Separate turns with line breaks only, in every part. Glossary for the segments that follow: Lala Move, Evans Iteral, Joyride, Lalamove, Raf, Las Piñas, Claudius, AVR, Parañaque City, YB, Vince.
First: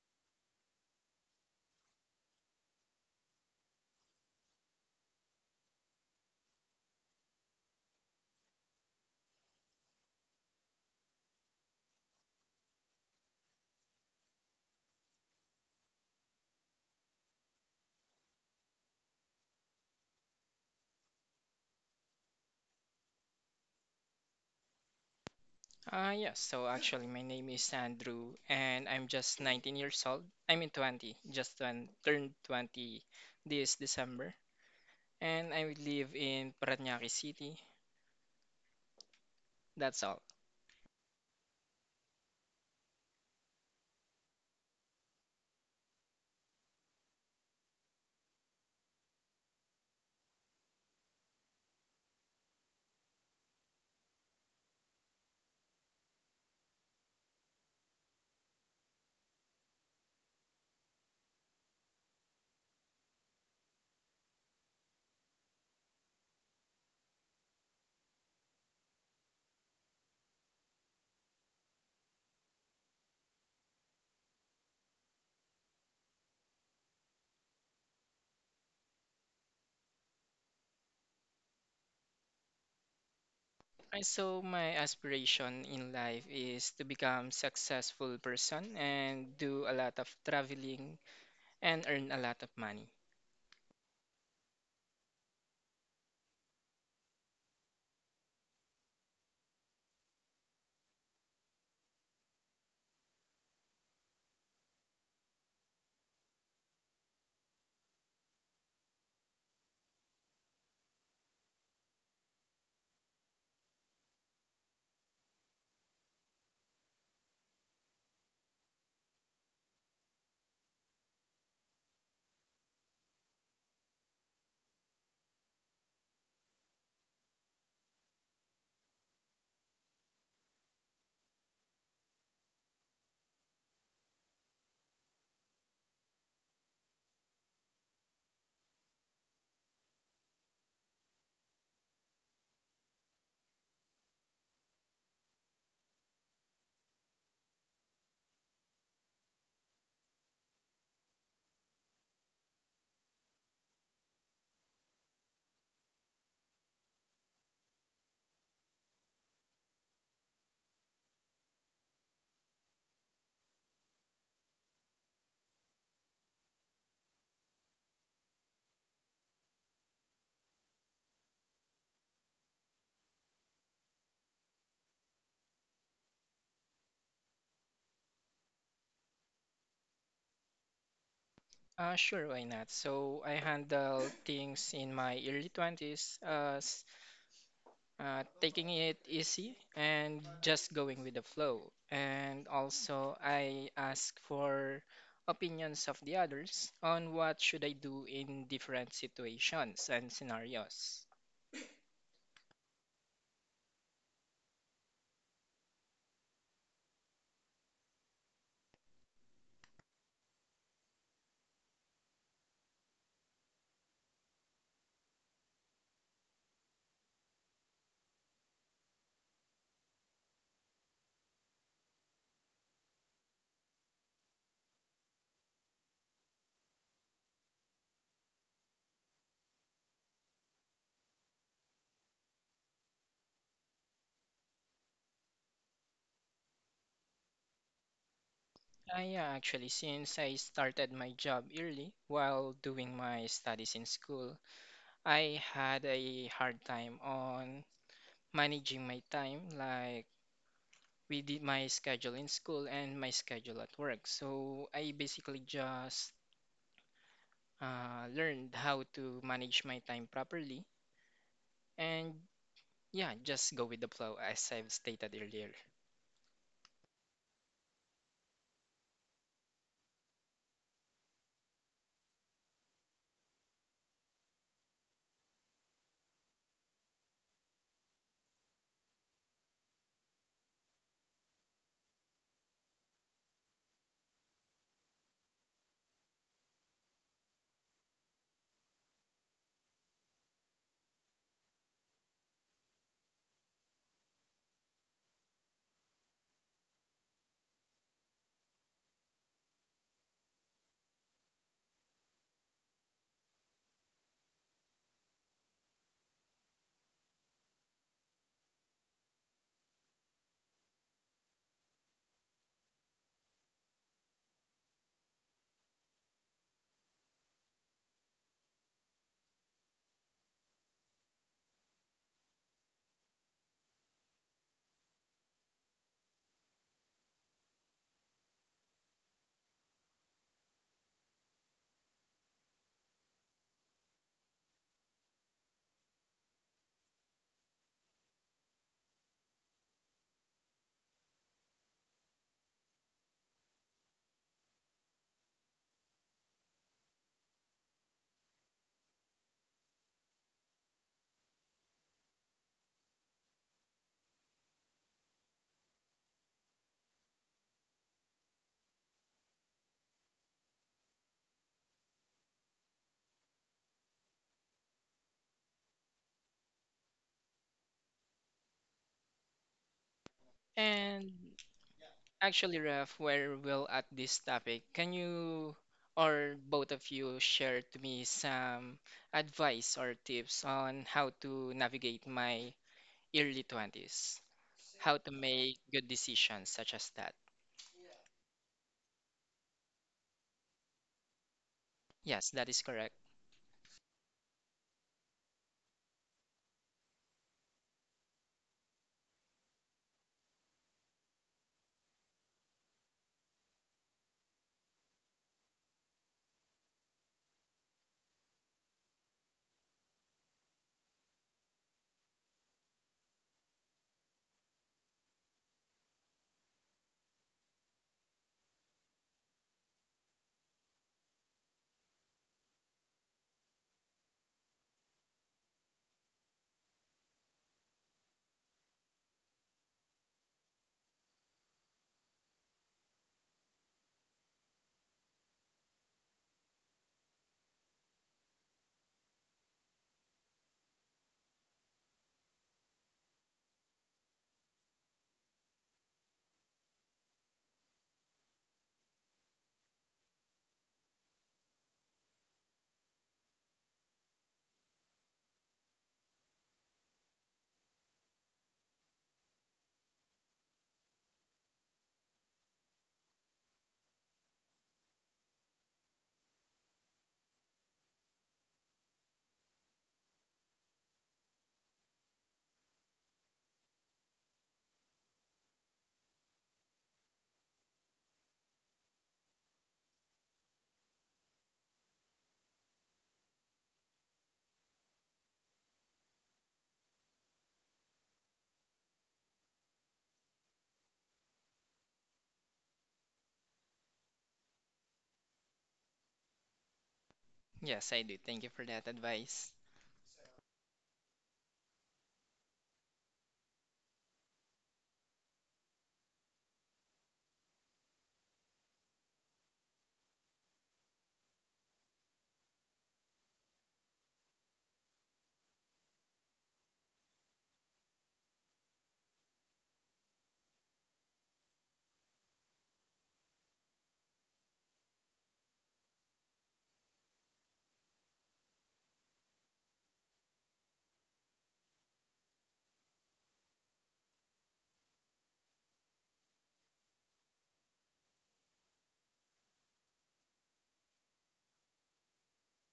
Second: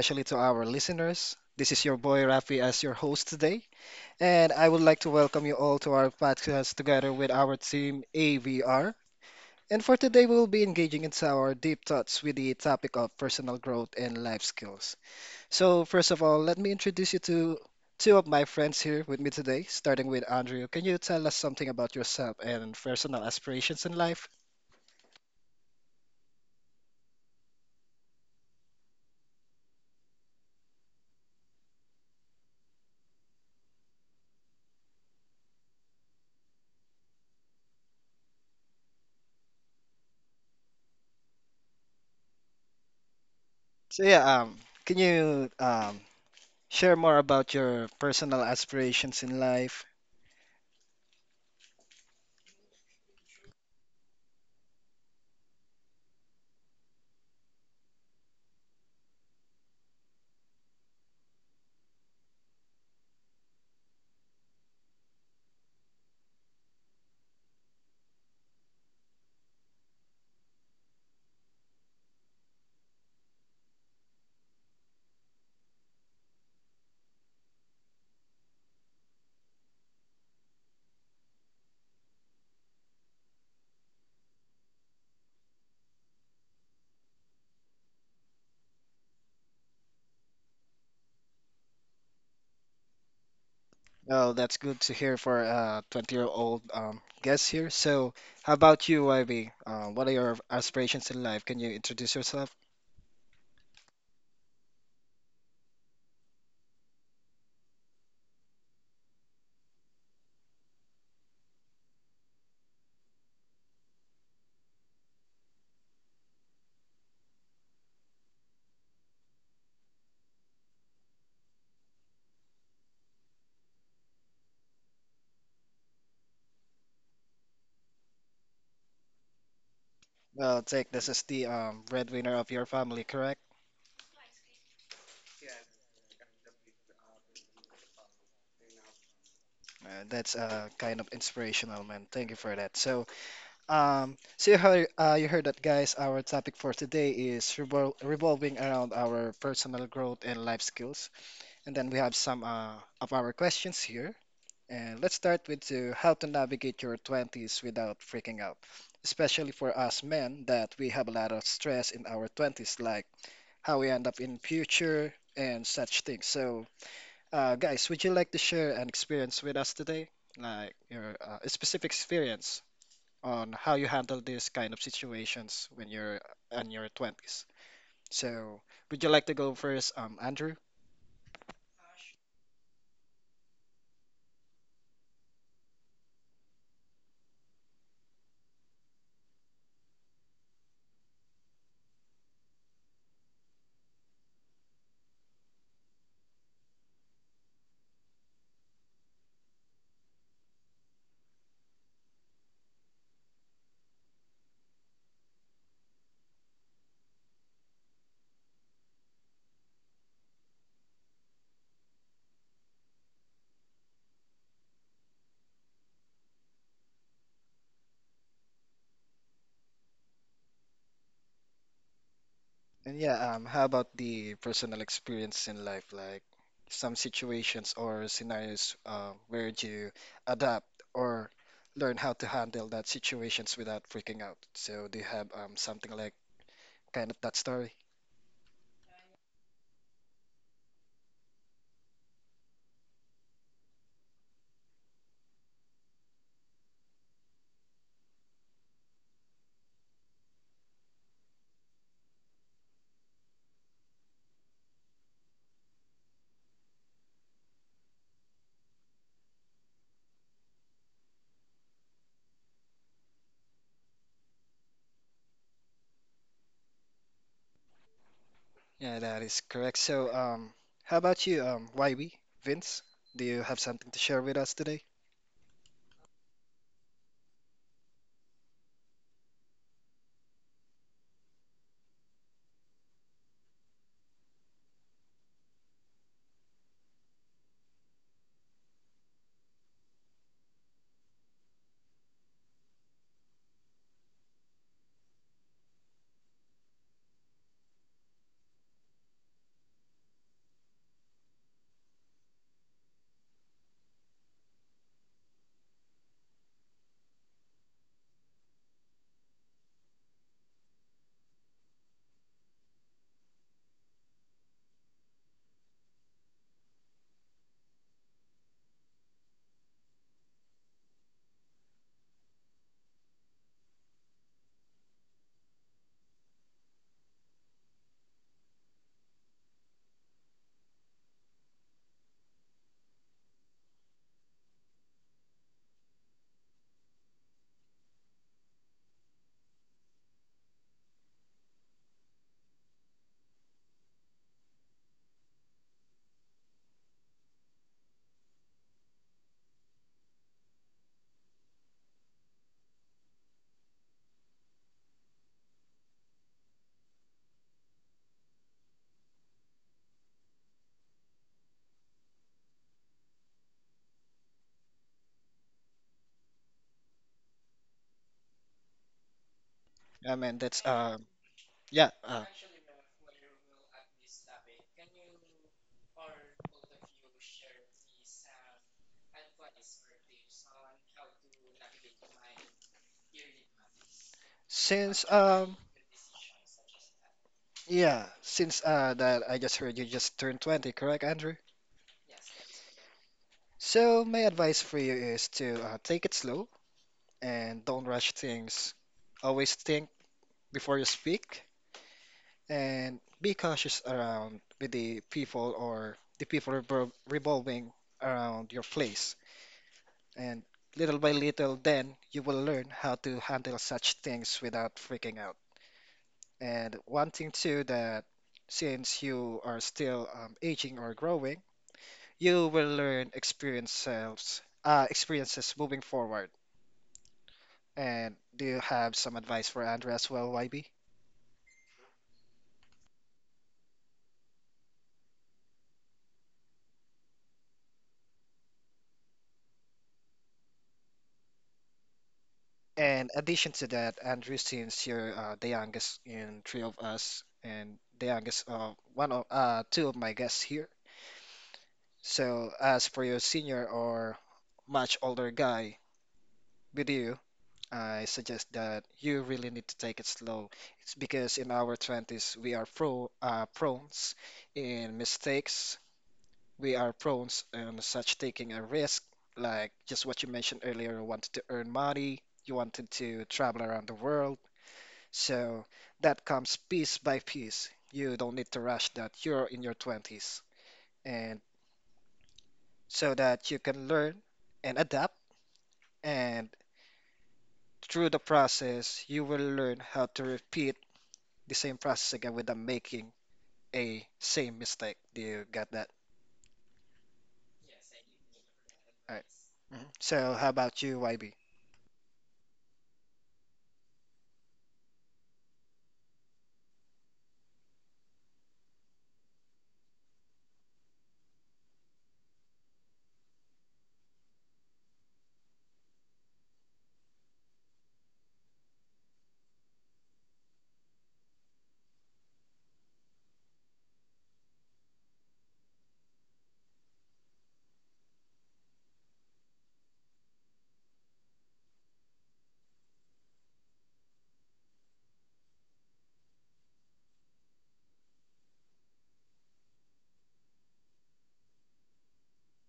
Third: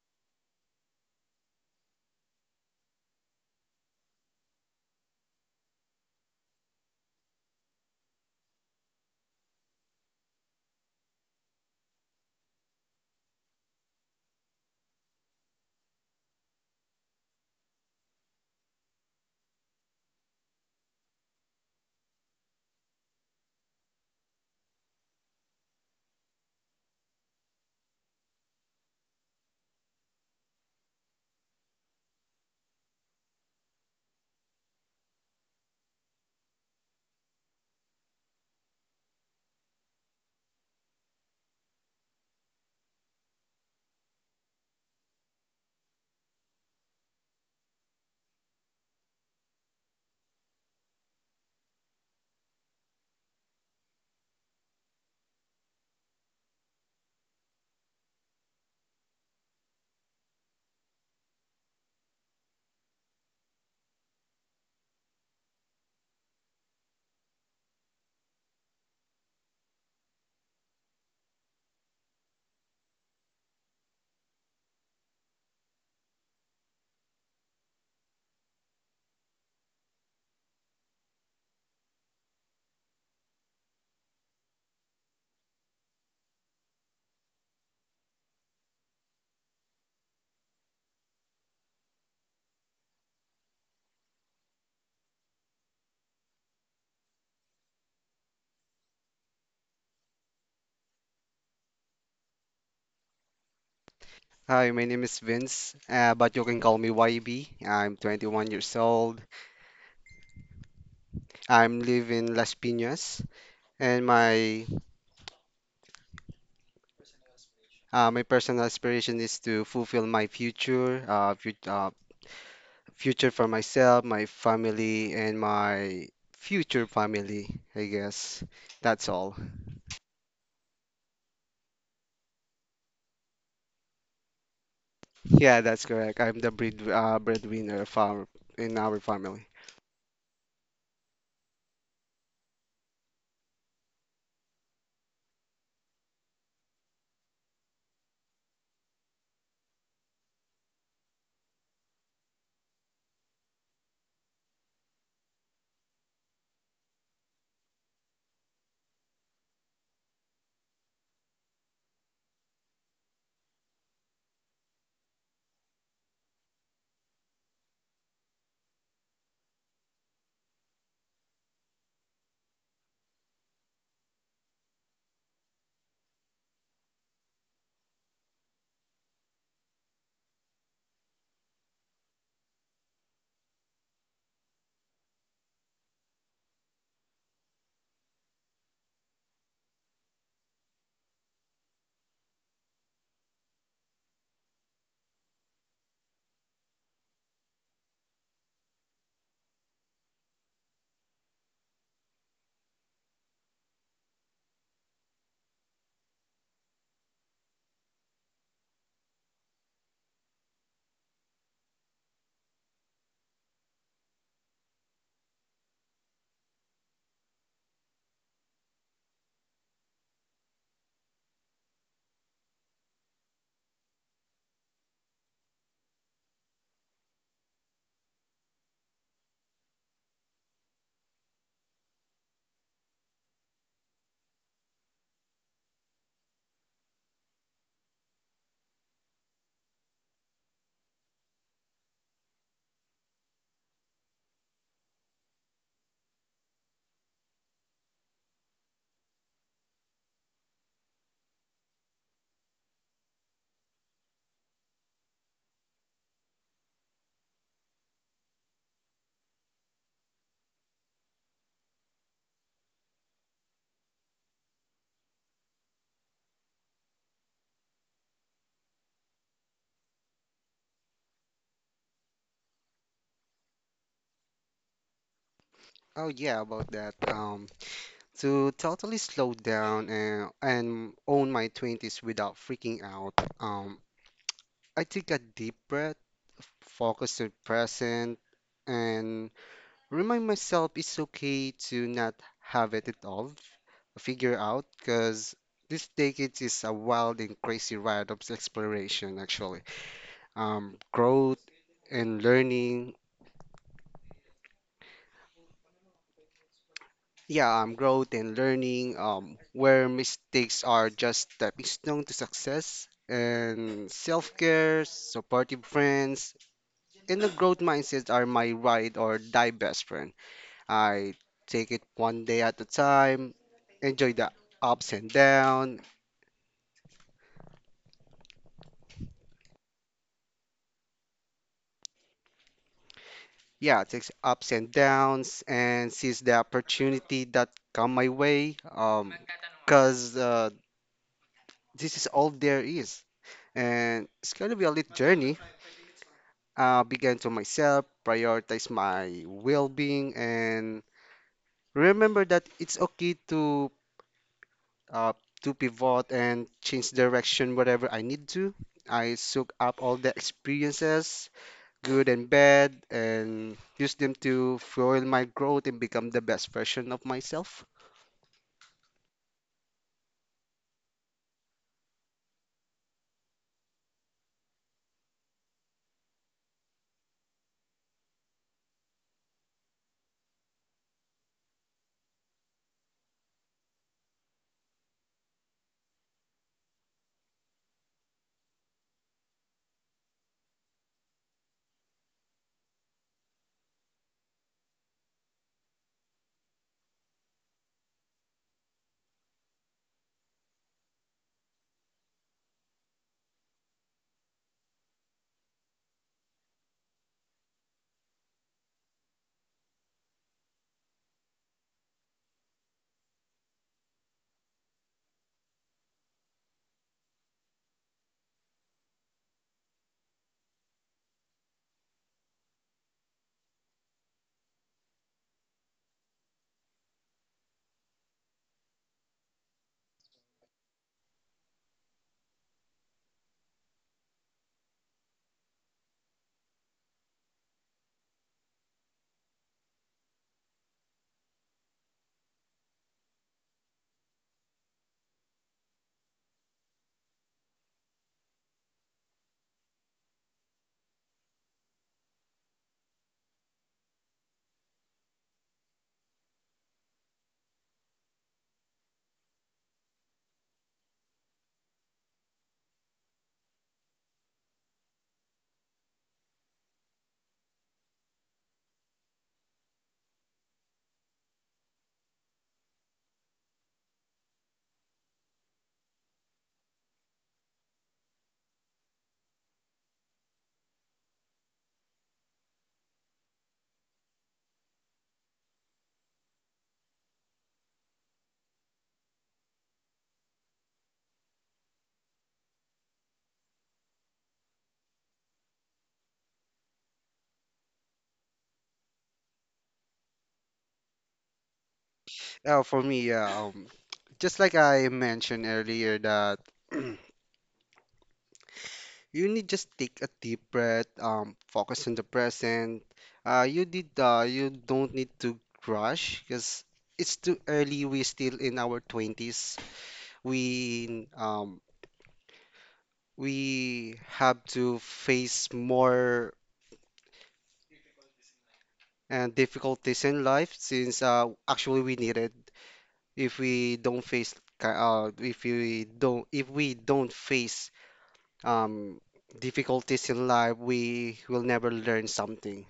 especially to our listeners. This is your boy Rafi as your host today, and I would like to welcome you all to our podcast together with our team AVR. And for today, we will be engaging into our deep thoughts with the topic of personal growth and life skills. So, first of all, let me introduce you to two of my friends here with me today, starting with Andrew. Can you tell us something about yourself and personal aspirations in life?
Yes, so actually, my name is Andrew, and I'm just 19 years old. I mean, 20, just turned 20 this December. And I live in Parañaque City. That's all.
So, yeah, can you share more about your personal aspirations in life.
And so, my aspiration in life is to become successful person and do a lot of traveling and earn a lot of money.
Oh, that's good to hear for a 20-year-old guest here. So, how about you, YB? What are your aspirations in life? Can you introduce yourself?
Hi, my name is Vince, but you can call me YB. I'm 21 years old. I'm living in Las Piñas, and my personal aspiration is to fulfill my future, future for myself, my family, and my future family. I guess that's all.
Well, take this is the breadwinner of your family, correct?
Yeah, that's correct. I'm the breadwinner of our in our family.
That's kind of inspirational, man. Thank you for that. So you heard, that, guys. Our topic for today is revolving around our personal growth and life skills. And then we have some of our questions here. And let's start with to how to navigate your 20s without freaking out. Especially for us men that we have a lot of stress in our 20s like how we end up in future and such things. So, guys, would you like to share an experience with us today? Like your specific experience on how you handle these kind of situations when you're in your 20s. So, would you like to go first, Andrew?
Sure, why not? So I handle things in my early 20s. Taking it easy and just going with the flow. And also, I ask for opinions of the others on what should I do in different situations and scenarios.
And yeah, how about the personal experience in life, like some situations or scenarios where you adapt or learn how to handle that situations without freaking out? So do you have something like kind of that story?
Actually, since I started my job early while doing my studies in school, I had a hard time on managing my time, like we did my schedule in school and my schedule at work. So I basically just learned how to manage my time properly, and yeah, just go with the flow as I've stated earlier.
Yeah, that is correct. So how about you, YB, Vince? Do you have something to share with us today?
Oh yeah, about that. To totally slow down and own my 20s without freaking out, um, I take a deep breath, focus on present, and remind myself it's okay to not have it at all, figure out, because this decade is a wild and crazy ride of exploration, actually. Um, growth and learning yeah, Growth and learning, where mistakes are just stepping stone to success, and self-care, supportive friends, and the growth mindset are my ride or die best friend. I take it one day at a time, enjoy the ups and downs. Yeah, takes ups and downs and seize the opportunity that come my way. Cause This is all there is, and it's gonna be a little journey. Be kind to myself, prioritize my well-being, and remember that it's okay uh, to pivot and change direction whatever I need to. I soak up all the experiences, good and bad, and use them to fuel my growth and become the best version of myself.
I mean, that's
And
yeah.
actually, Raf, we're well at this topic. Can you or both of you share to me some advice or tips on how to navigate my early 20s? How
Since
to
um.
make good decisions such as that?
Yeah, since that I just heard you just turned 20, correct, Andrew?
Yes, that is correct.
So my advice for you is to take it slow and don't rush things. Always think before you speak and be cautious around with the people or the people revolving around your place. And little by little, then you will learn how to handle such things without freaking out. And one thing too that since you are still aging or growing, you will learn experiences, moving forward. And do you have some advice for Andrew as well, YB? And addition to that, Andrew, since you're the youngest in three of us, and the youngest of one of two of my guests here. So as for your senior or much older guy with you, I suggest that you really need to take it slow. It's because in our 20s we are prones in mistakes, we are prone and such taking a risk, like just what you mentioned earlier, you wanted to earn money, you wanted to travel around the world. So that comes piece by piece. You don't need to rush that. You're in your 20s, and so that you can learn and adapt. And through the process, you will learn how to repeat the same process again without making a same mistake. Do you get that?
Yes, I do. Thank you for that
All right.
advice.
Mhm. So how about you, YB?
For me, yeah, just like I mentioned earlier, that you need just take a deep breath, focus on the present. You don't need to rush because it's too early. We're still in our 20s. We um, we have to face more difficulties in life since actually we need it. If we don't if we don't face um, difficulties in life, we will never learn something.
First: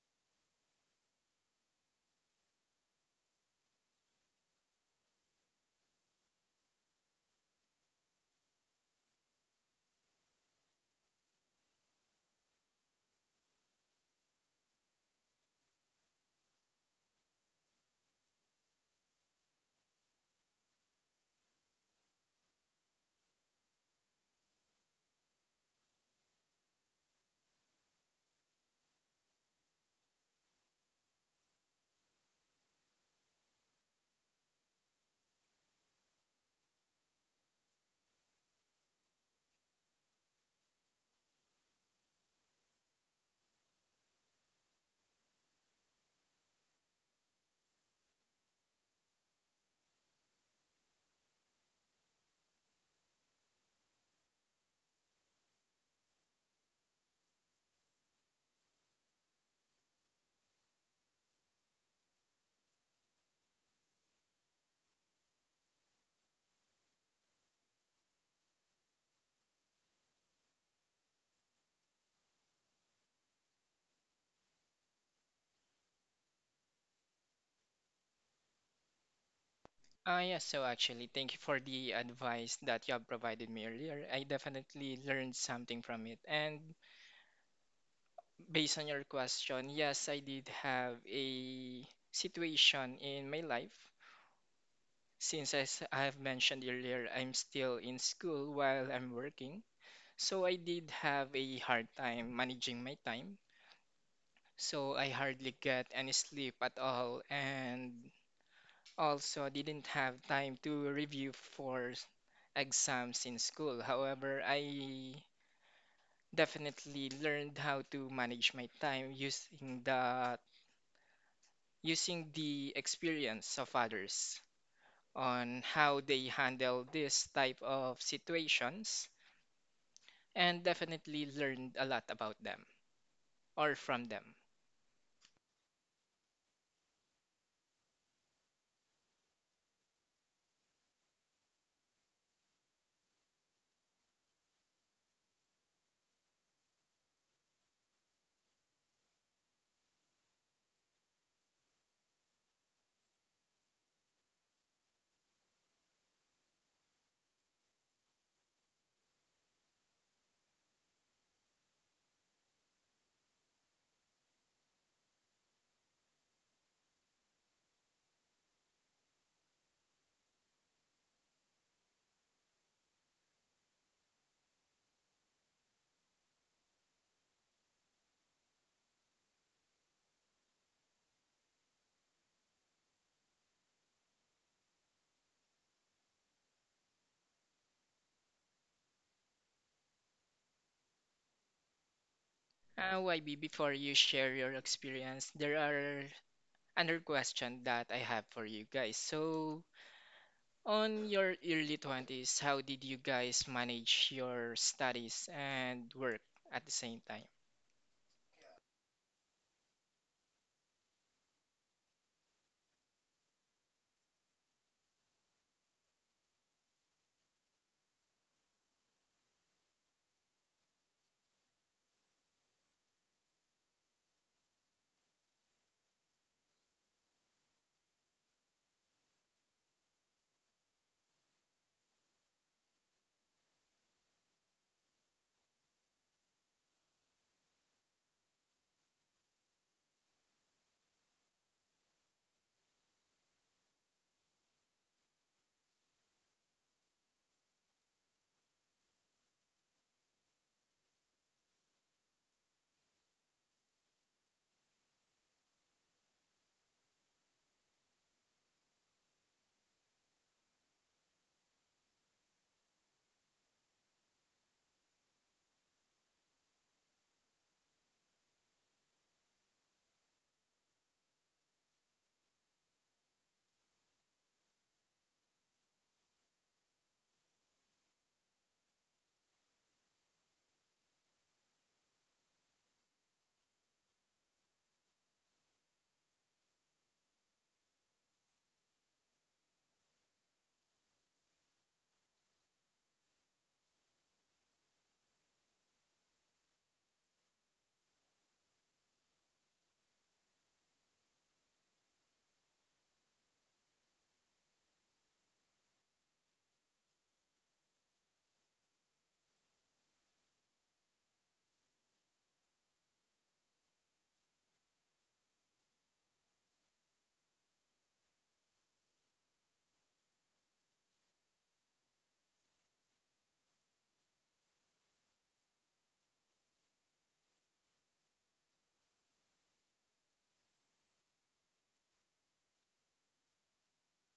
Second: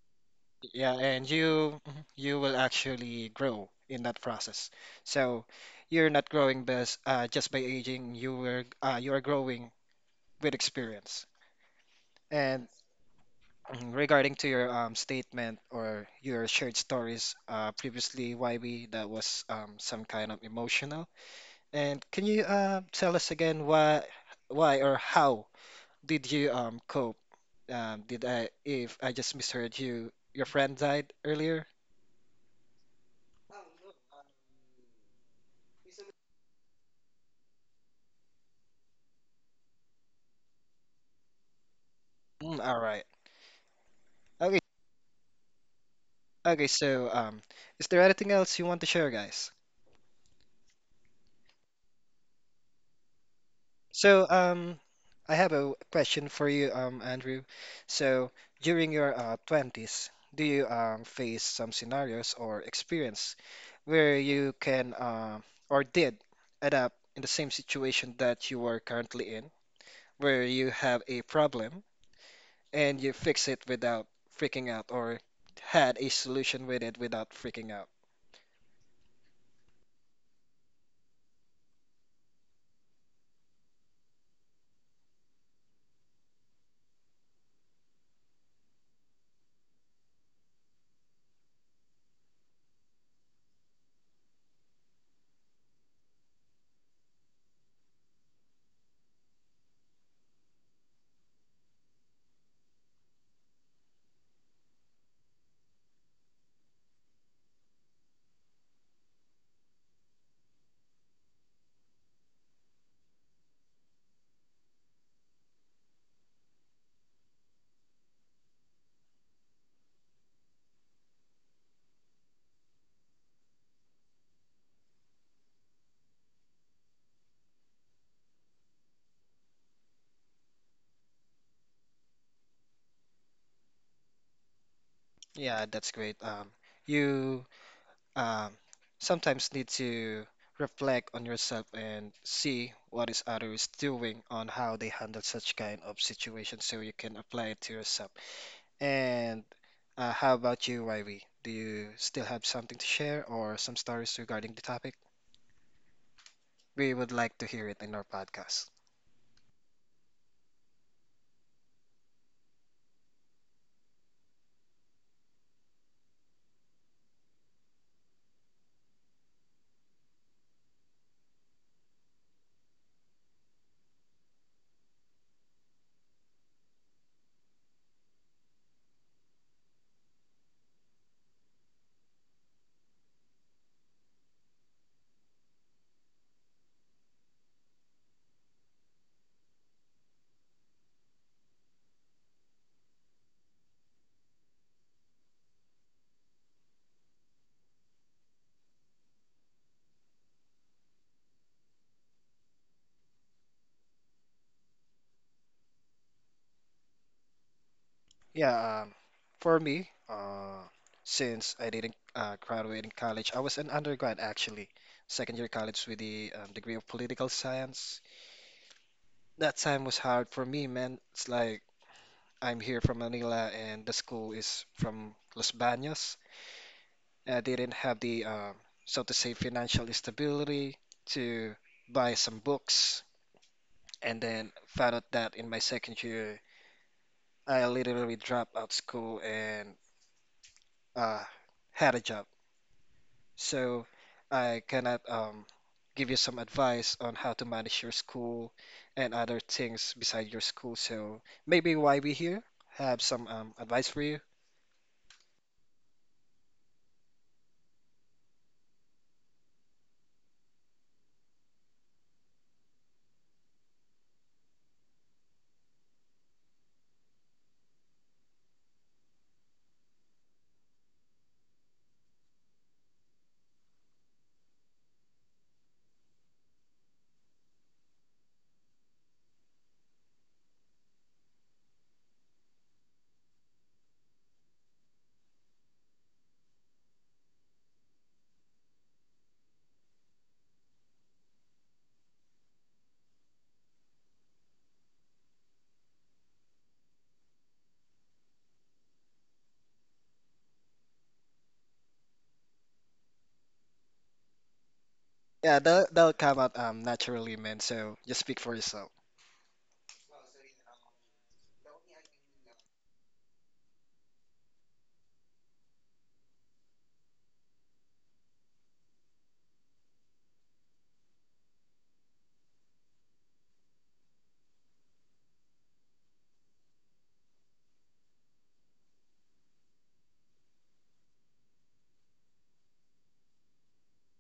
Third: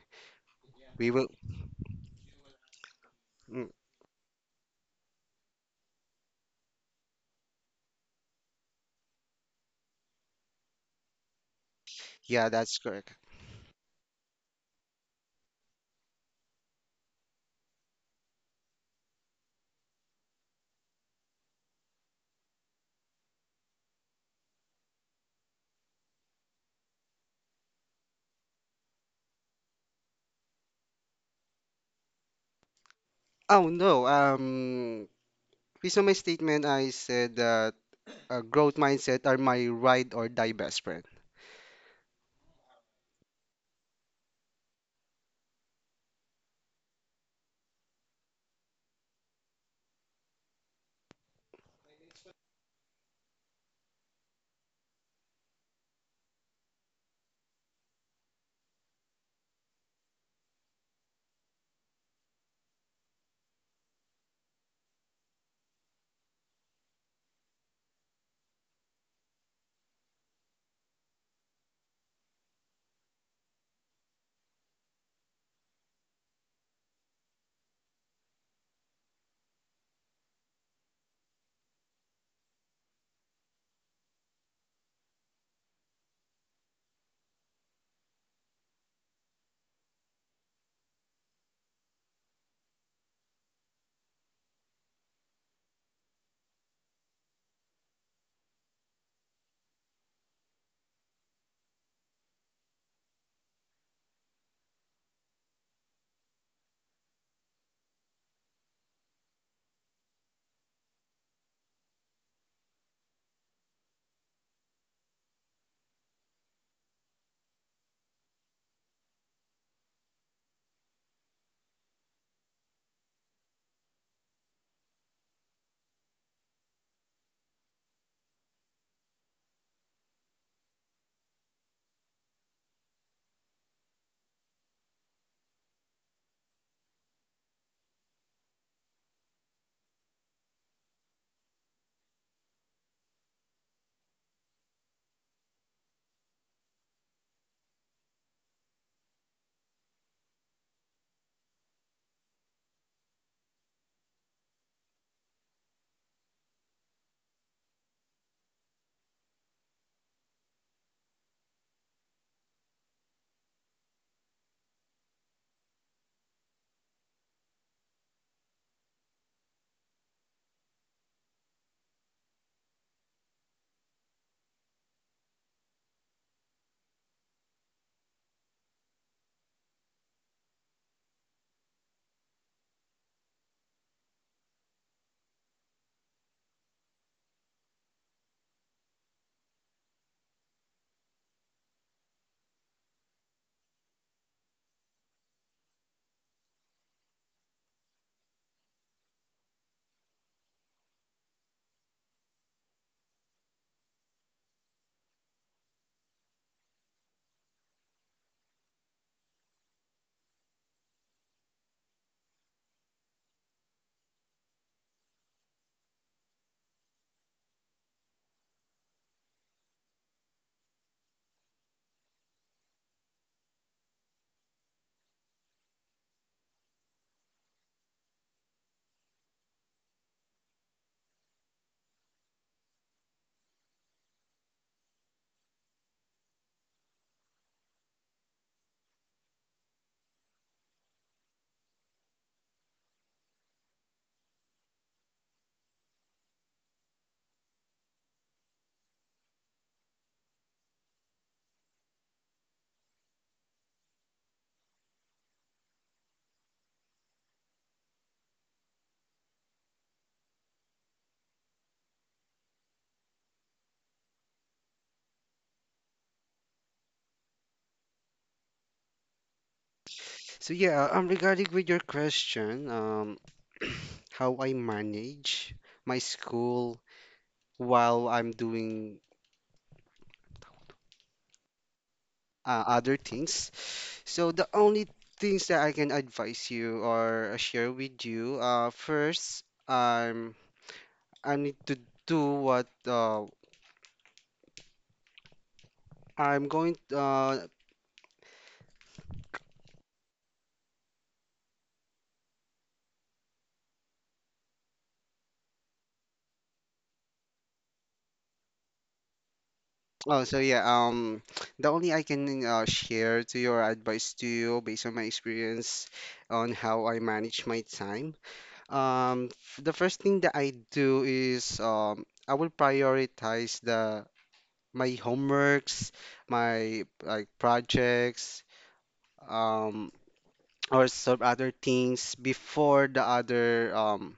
Yeah,
We will.
and you will actually grow
Mm,
in that process. So you're not growing best just by aging. You are growing with experience.
yeah,
And
that's correct.
mhm, regarding to your statement or your shared stories previously, YB, that was some kind of emotional. And can you tell us again why or how did you cope? Did I if I just misheard you, your friend died earlier?
Oh no, based on my statement, I said that growth mindset are my ride or die best friend.
Mm, all right. Okay, Okay, so is there anything else you want to share, guys? So I have a question for you, Andrew. So during your 20s, do you face some scenarios or experience where you can or did end up in the same situation that you are currently in, where you have a problem and you fix it without freaking out, or had a solution with it without freaking out?
Yes, so actually, thank you for the advice that you have provided me earlier. I definitely learned something from it. And based on your question, yes, I did have a situation in my life. Since as I have mentioned earlier, I'm still in school while I'm working. So I did have a hard time managing my time. So I hardly get any sleep at all. And also, didn't have time to review for exams in school. However, I definitely learned how to manage my time using the experience of others on how they handle this type of situations and definitely learned a lot about them or from them.
Yeah, that's great. You um, sometimes need to reflect on yourself and see what is others doing on how they handle such kind of situation so you can apply it to yourself. And how about you, Yv? Do you still have something to share or some stories regarding the topic? We would like to hear it in our podcast.
YB, before you share your experience, there are another question that I have for you guys. So, on your early 20s, how did you guys manage your studies and work at the same time?
Yeah, for me, since I didn't graduate in college, I was an undergrad actually, second year college with the degree of political science. That time was hard for me, man. It's like I'm here from Manila and the school is from Los Baños. And I didn't have the, so to say, financial stability to buy some books. And then found out that in my second year, I literally dropped out school and uh, had a job. So I cannot give you some advice on how to manage your school and other things beside your school. So maybe why we here have some advice for you.
So yeah, regarding with your question, how I manage my school while I'm doing other things. So the only things that I can advise you or share with you, first, um, I need to do what I'm going.
Yeah, that'll come out naturally, man. So just speak for yourself.
Oh, so yeah, the only I can share to your advice to you based on my experience on how I manage my time. The first thing that I do is I will prioritize the my homeworks, my like projects, um, or some other things before the other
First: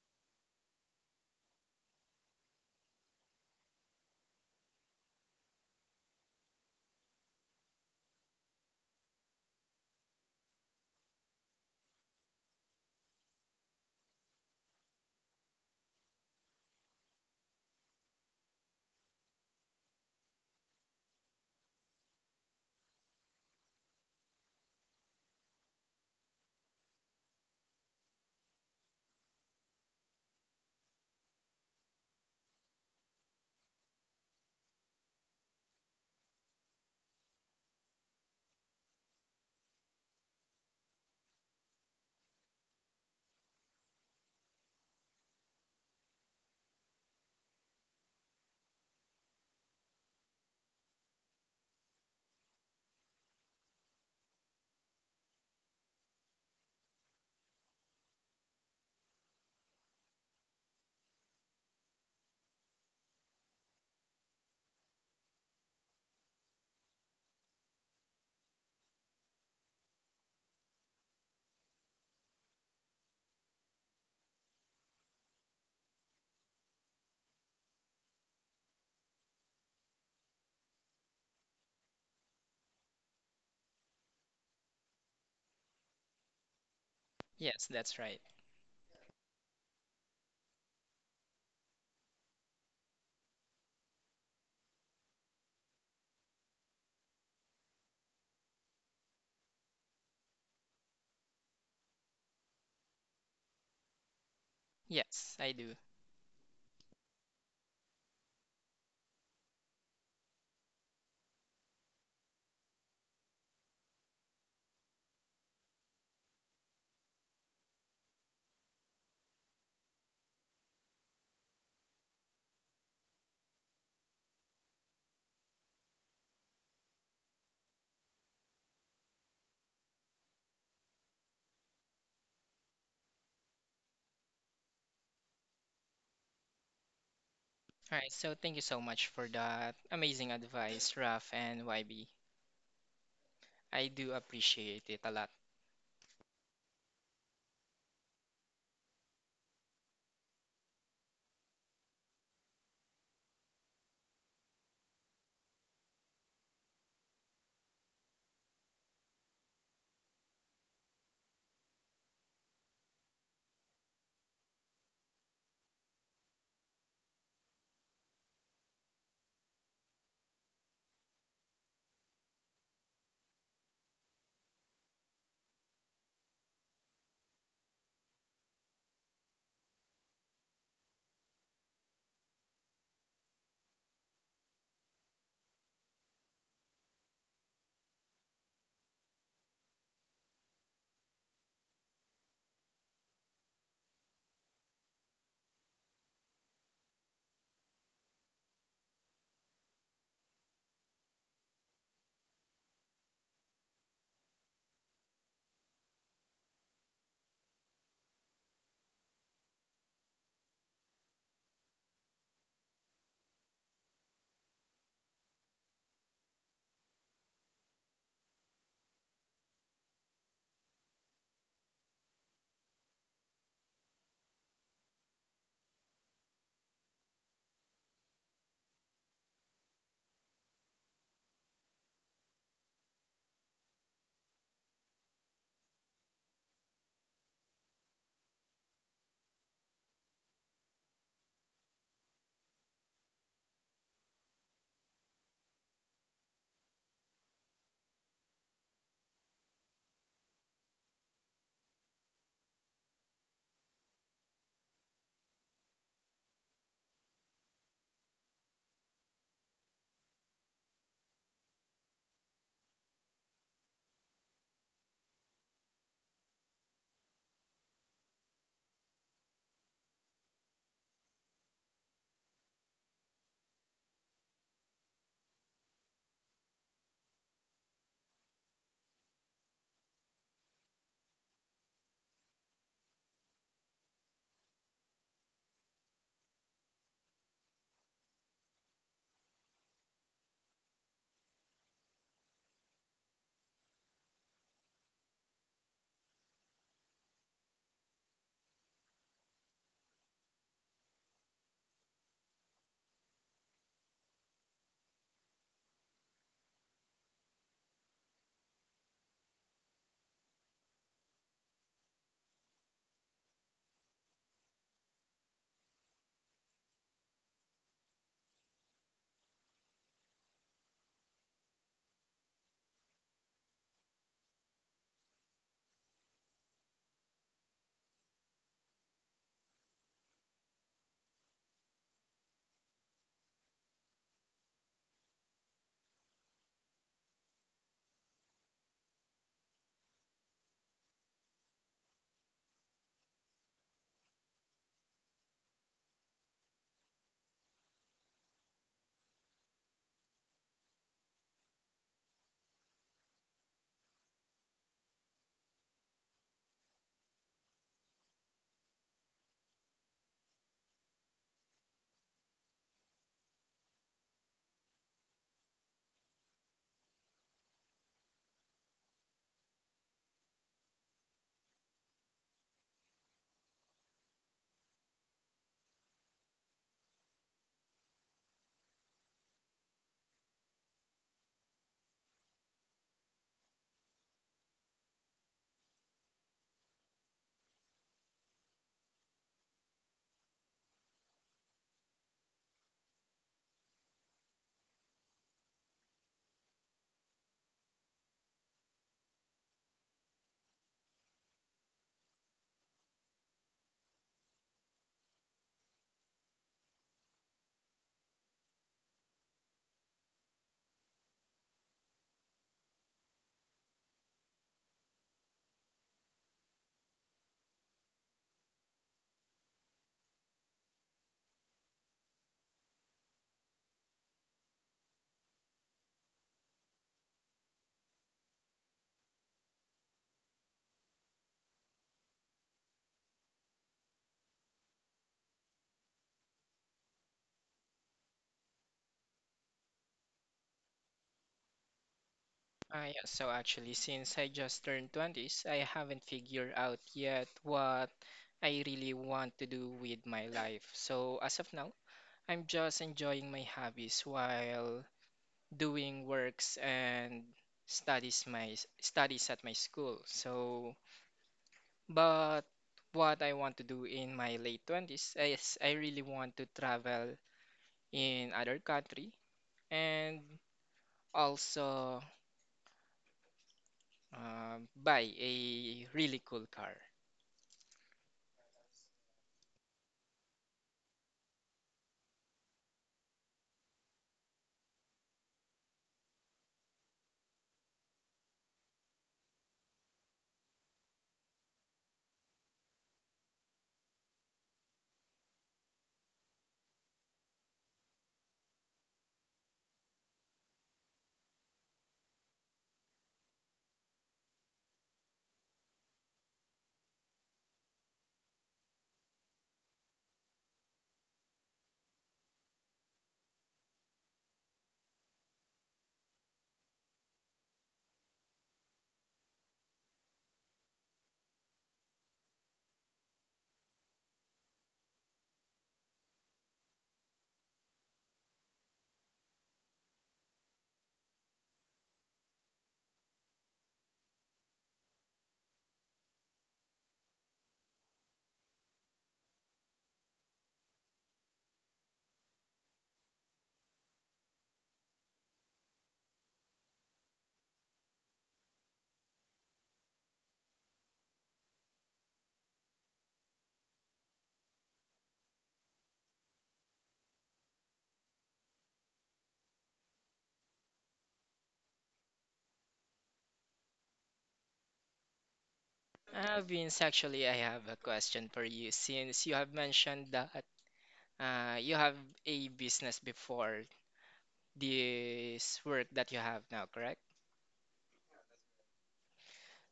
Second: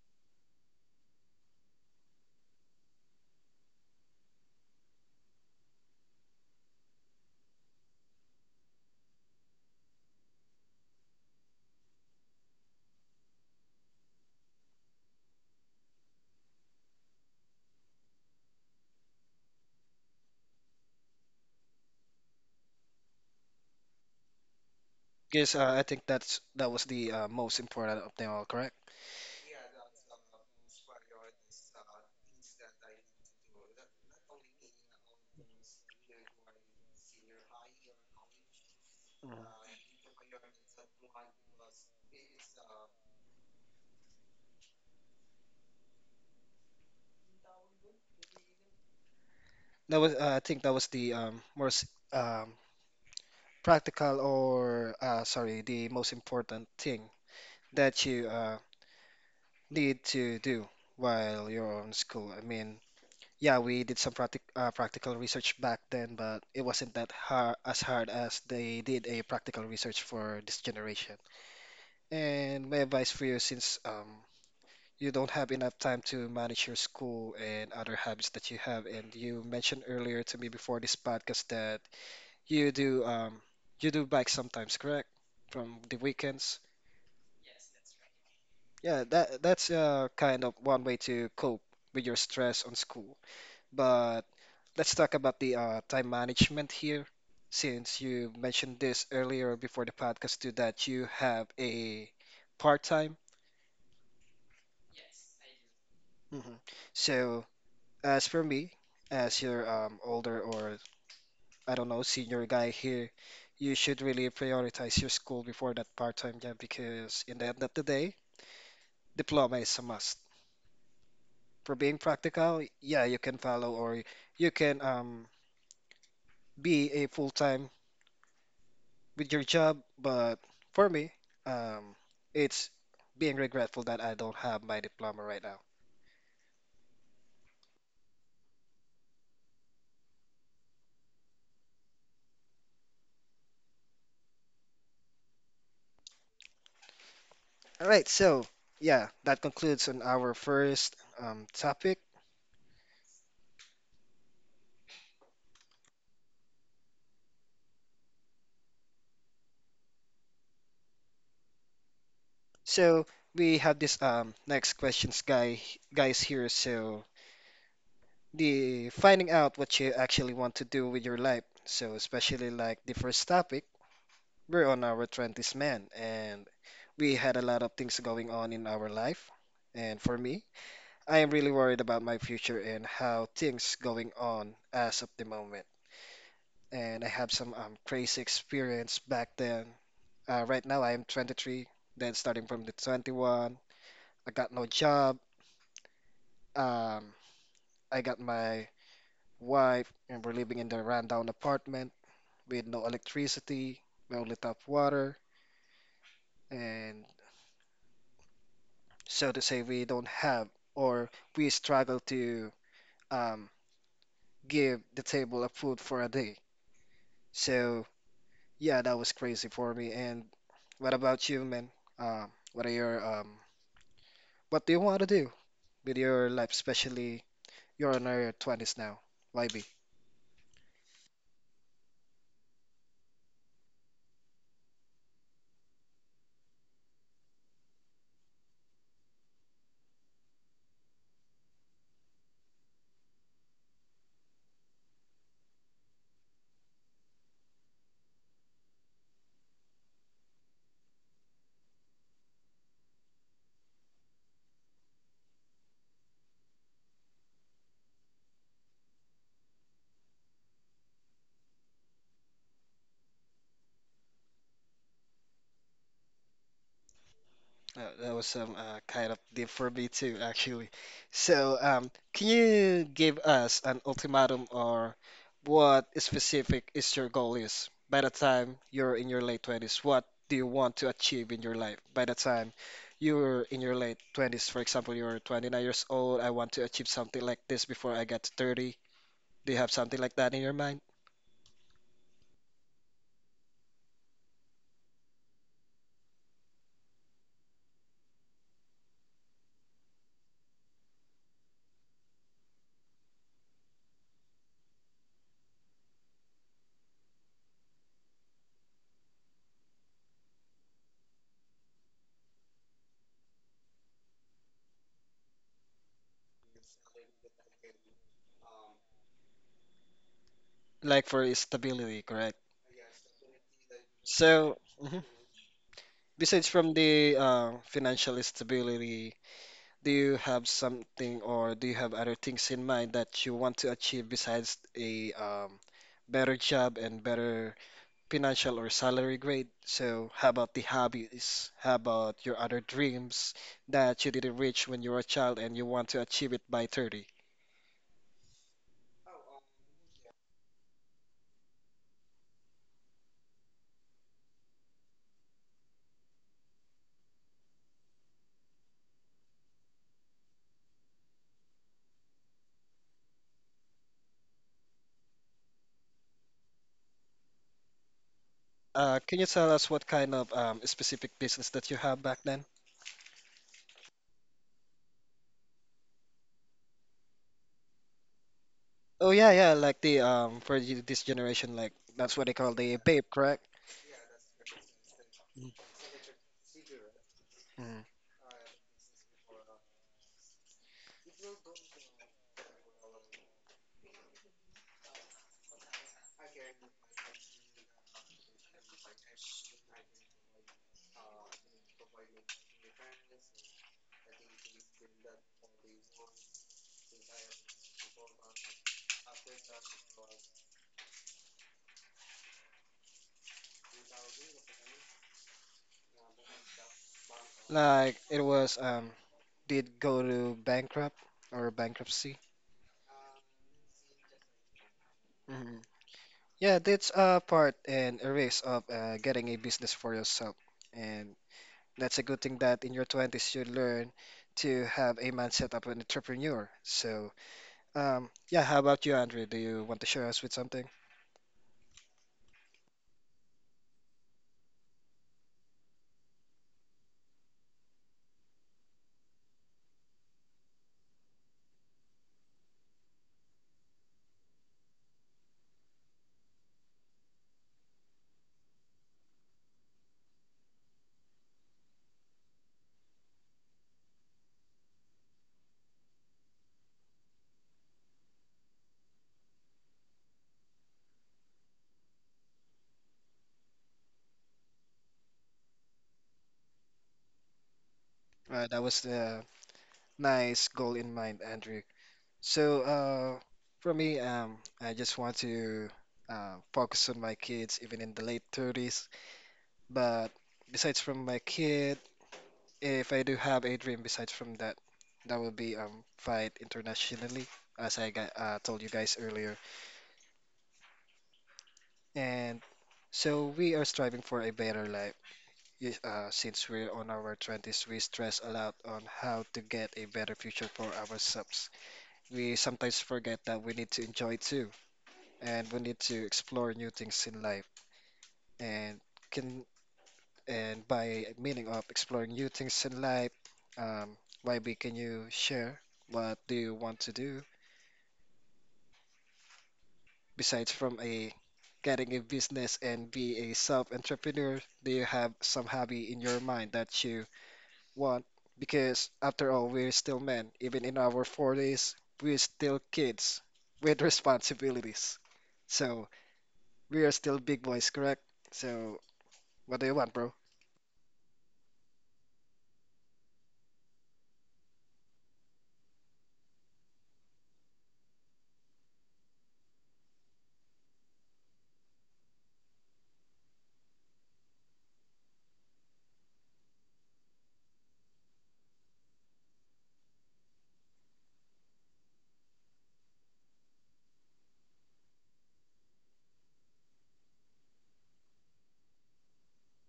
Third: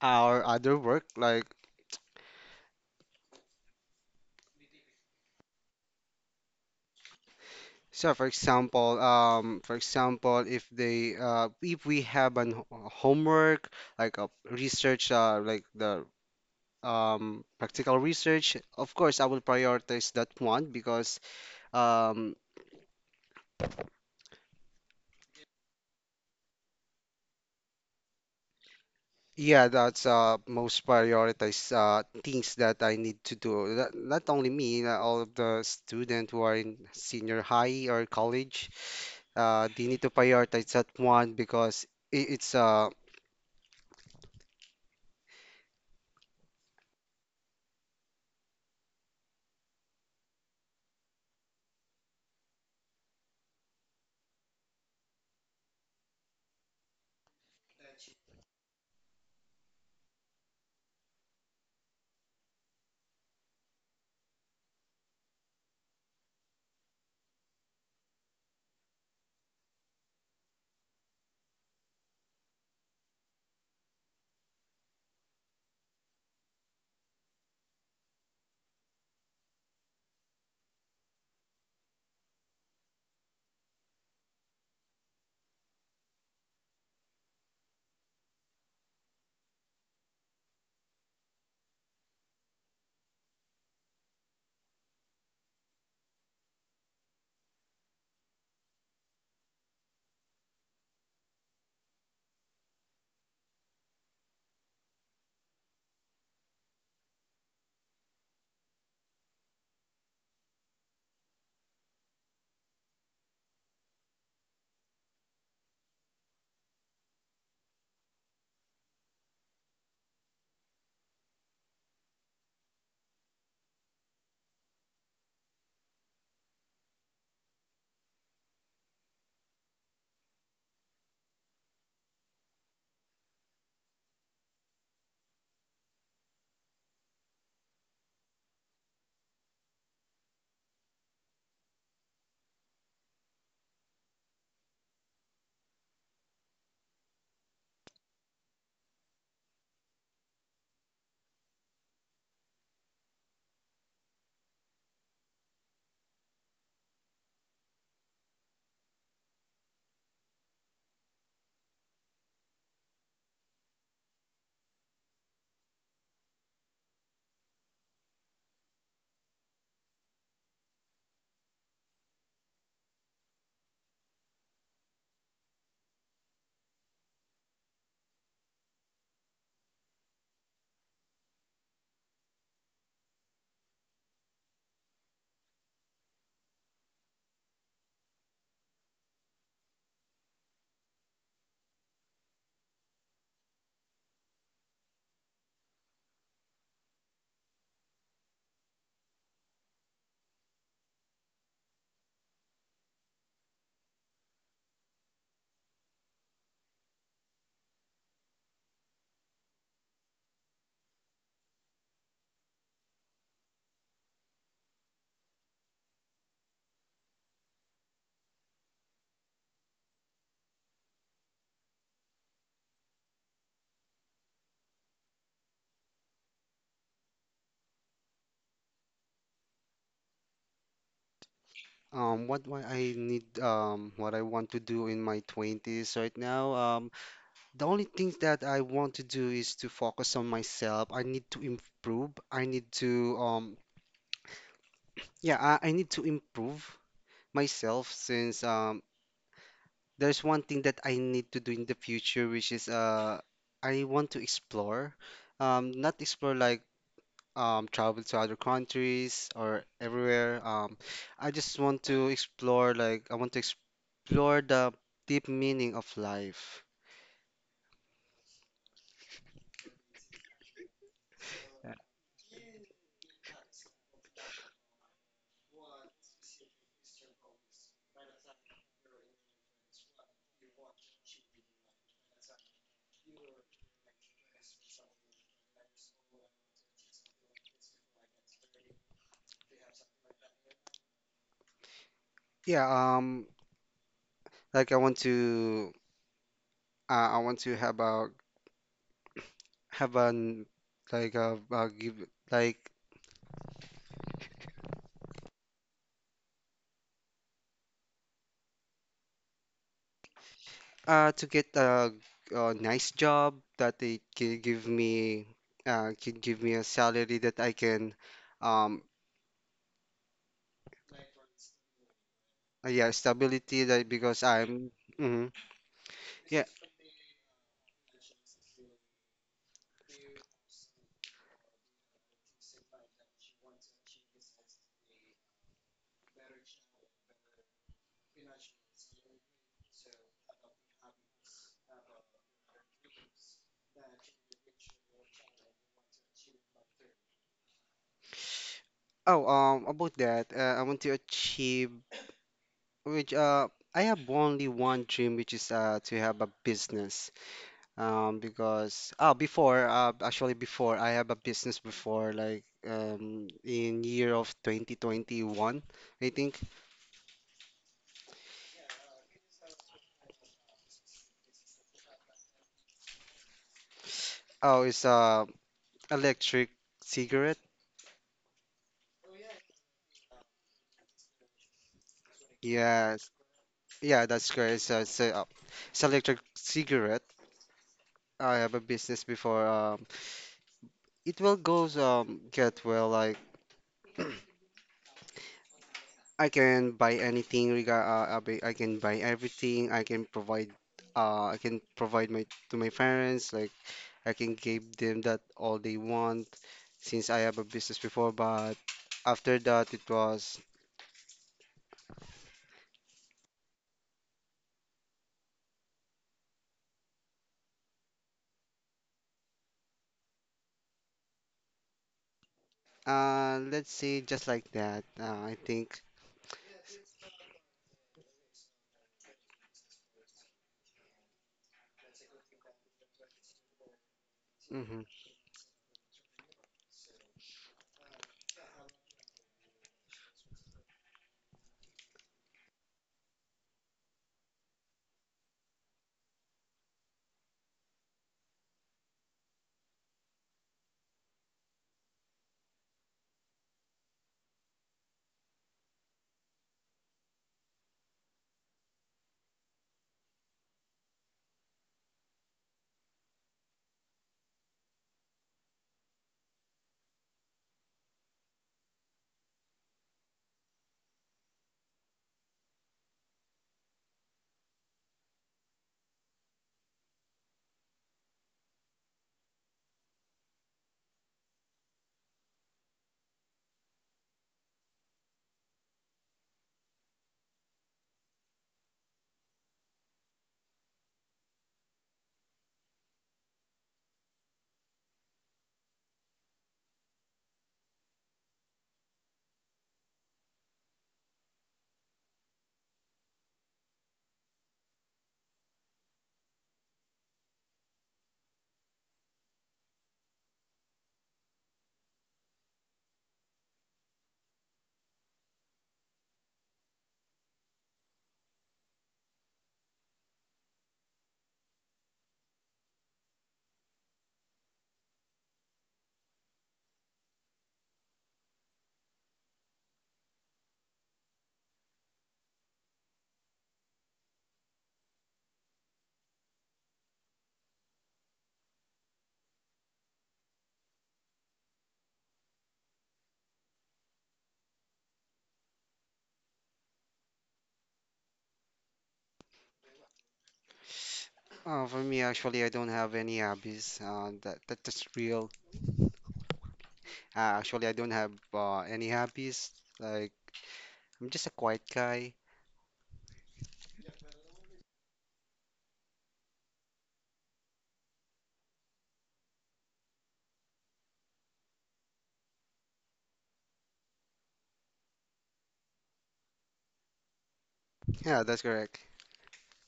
our other work like. So for example, if we have an homework like a research like the practical research, of course I will prioritize that one because um,
Because I think that was the most important of them all, correct?
yeah, that's most prioritized things that I need to do. That, not only me, all of the students who are in senior high or college,
Mhm.
they need to prioritize that one because it's
That was I think that was the most um, practical or sorry, the most important thing that you need to do while you're on school. I mean, yeah, we did some practical research back then, but it wasn't that hard as they did a practical research for this generation. And my advice for you, since you don't have enough time to manage your school and other habits that you have, and you mentioned earlier to me before this podcast that you do um, you do bike sometimes, correct? From the weekends.
Yes, that's right.
Yeah, that's kind of one way to cope with your stress on school. But let's talk about the time management here, since you mentioned this earlier before the podcast too, that you have a part-time.
Yes, I do.
hmm So as for me, as your older or I don't know senior guy here, you should really prioritize your school before that part-time job because in the end of the day, diploma is a must. For being practical, yeah, you can follow or you can be a full-time with your job, but for me, um, it's being regretful that I don't have my diploma right now.
All right, so thank you so much for that amazing advice, Raf and YB. I do appreciate it a lot.
All right, so yeah, that concludes on our first topic. So we have this next questions guys here. So the finding out what you actually want to do with your life. So especially like the first topic, we're on our 20s man, and we had a lot of things going on in our life. And for me, I am really worried about my future and how things going on as of the moment. And I have some crazy experience back then. Right now I am 23, then starting from the 21, I got no job. Um, I got my wife and we're living in the rundown apartment with no electricity, no lit up water, and so to say we don't have or we struggle to um, give the table of food for a day. So yeah, that was crazy for me. And what about you, man? Um, what are your um, what do you want to do with your life, especially you're in your 20s now? YB?
um, what I need, what I want to do in my 20s right now, the only things that I want to do is to focus on myself. I need to improve. I need to, I need to improve myself since, there's one thing that I need to do in the future, which is, I want to explore. Not explore like travel to other countries or everywhere. I just want to explore, like, I want to explore the deep meaning of life.
That was some kind of deep for me too, actually. So, can you give us an ultimatum or what specific is your goal is by the time you're in your late 20s? What do you want to achieve in your life by the time you're in your late 20s? For example, you're 29 years old. I want to achieve something like this before I get to 30. Do you have something like that in your mind?
Yeah, like I want to have an like a give like to get a nice job that they can give me a salary that I can um
Like for stability, correct?
yeah stability that because
So,
I'm
mhm.
mhm. Yeah,
Besides from the financial stability, do you have something or do you have other things in mind that you want to achieve besides a better job and better financial or salary grade? So, how about the hobbies? How about your other dreams that you didn't reach when you were a child and you want to achieve it by 30?
oh, about that, I want to achieve which I have only one dream, which is to have a business. Because oh before Actually before I have a business before like in year of 2021, I think.
Can you tell us what kind of specific business that you have back then?
Oh, it's electric cigarette.
Oh yeah, yeah, like the this generation, like that's what they call the
Yes,
vape, correct?
yeah, that's correct. It's electric cigarette.
Mm.
I have a business before. It will goes Get well like. I can buy anything I can buy everything. I can provide my to my parents like I can give them that all they want since I have a business before but after that it was
Like it was did go to bankrupt or bankruptcy.
let's say just like that I
hmm
think.
Yeah, that's a part and a risk of getting a business for yourself. And that's a good thing that in your 20s you learn to
Hmm.
have a mindset of an entrepreneur. So, yeah, how about you, Andrew? Do you want to share us with something?
Ah, yeah, so actually, since I just turned 20s, I haven't figured out yet what I really want to do with my life. So as of now, I'm just enjoying my hobbies while doing works and studies my studies at my school. So, but what I want to do in my late 20s is I really want to travel in other country and also buy a really cool car.
That was the nice goal in mind, Andrew. So, for me, I just want to focus on my kids even in the late 30s. But besides from my kid, if I do have a dream besides from that, that will be fight internationally, as I got, told you guys earlier. And so we are striving for a better life. Yes, since we're on our 20s, we stress a lot on how to get a better future for ourselves. We sometimes forget that we need to enjoy too. And we need to explore new things in life. And can and by meaning of exploring new things in life, um, maybe can you share what do you want to do besides from a getting a business and be a self-entrepreneur? Do you have some hobby in your mind that you want? Because after all, we're still men. Even in our 40s, we're still kids with responsibilities. So we are still big boys, correct? So what do you want, bro?
For me actually I don't have any that's real actually I don't have any hobbies like I'm just a quiet guy.
Vince, actually, I have a question for you since you have mentioned that you have a business before this work that you have now, correct?
Yeah, that's correct.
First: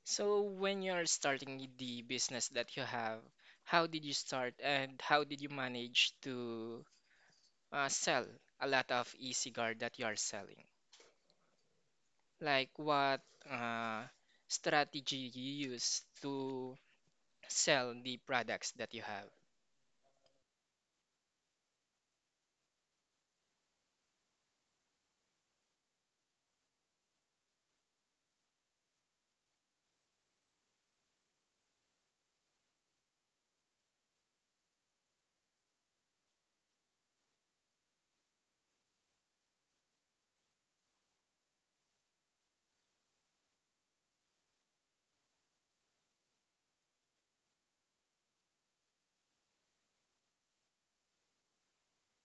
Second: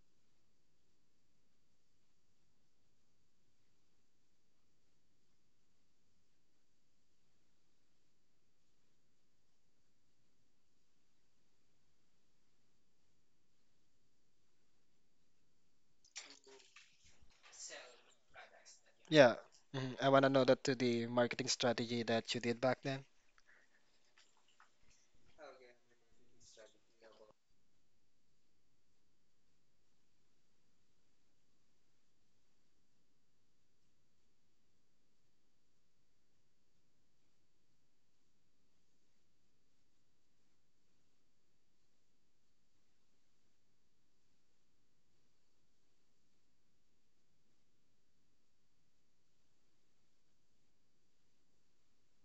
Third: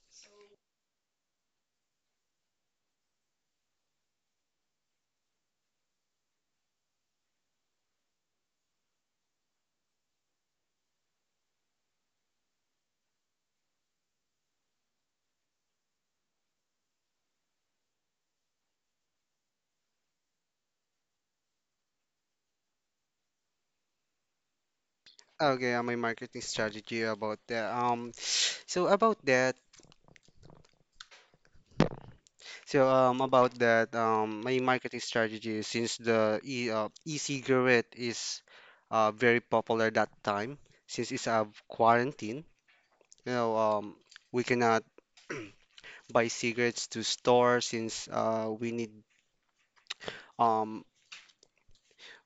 So, when you're starting the business that you have, how did you start and how did you manage to sell a lot of e-cigar that you are selling? Like, what uh, strategy you use to sell the products that you have?
Yeah, mhm. I want to know that to the marketing strategy that you did back then.
Okay, my marketing strategy about that. So about that, so about that, my marketing strategy is since the e e-cigarette is very popular that time, since it's a quarantine, you know, we cannot buy cigarettes to store since um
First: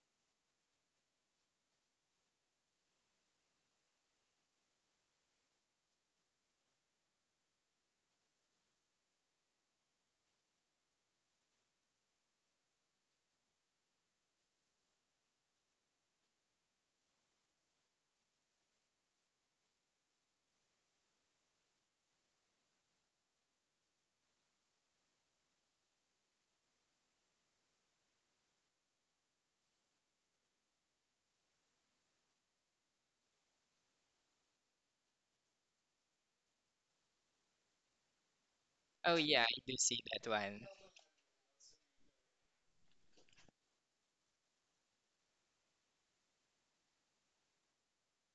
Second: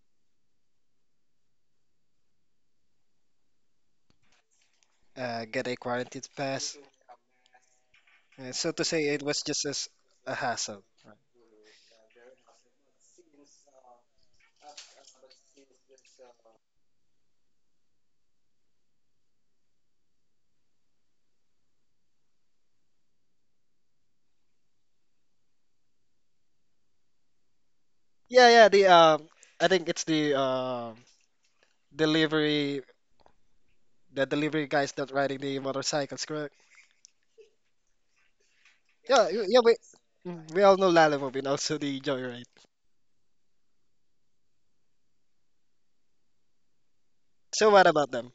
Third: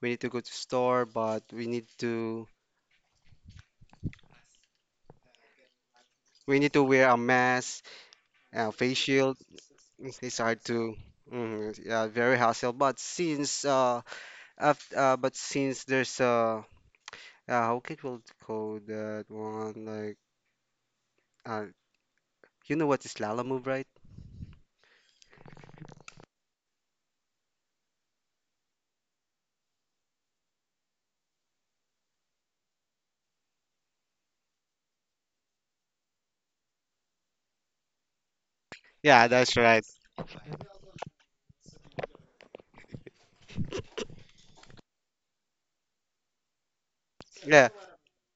we need to go to store, but
Get a quarantine
we need
pass.
to wear a mask,
Uh,
a
so to
face
say, it
shield.
was just as a
It's hard
hassle.
to,
Right.
mm, yeah, very hassle. But but since there's how can we call that one? Like uh, you know what is Lala move, right?
Yeah, yeah. The I think it's the delivery, the delivery guys that riding the motorcycles, correct?
Oh,
Yeah,
Yeah,
yeah,
y-
that's
I
yeah. We
do
right.
see that
mm, we
one.
all know Lalamove and also the Joyride.
Yeah.
So what about them?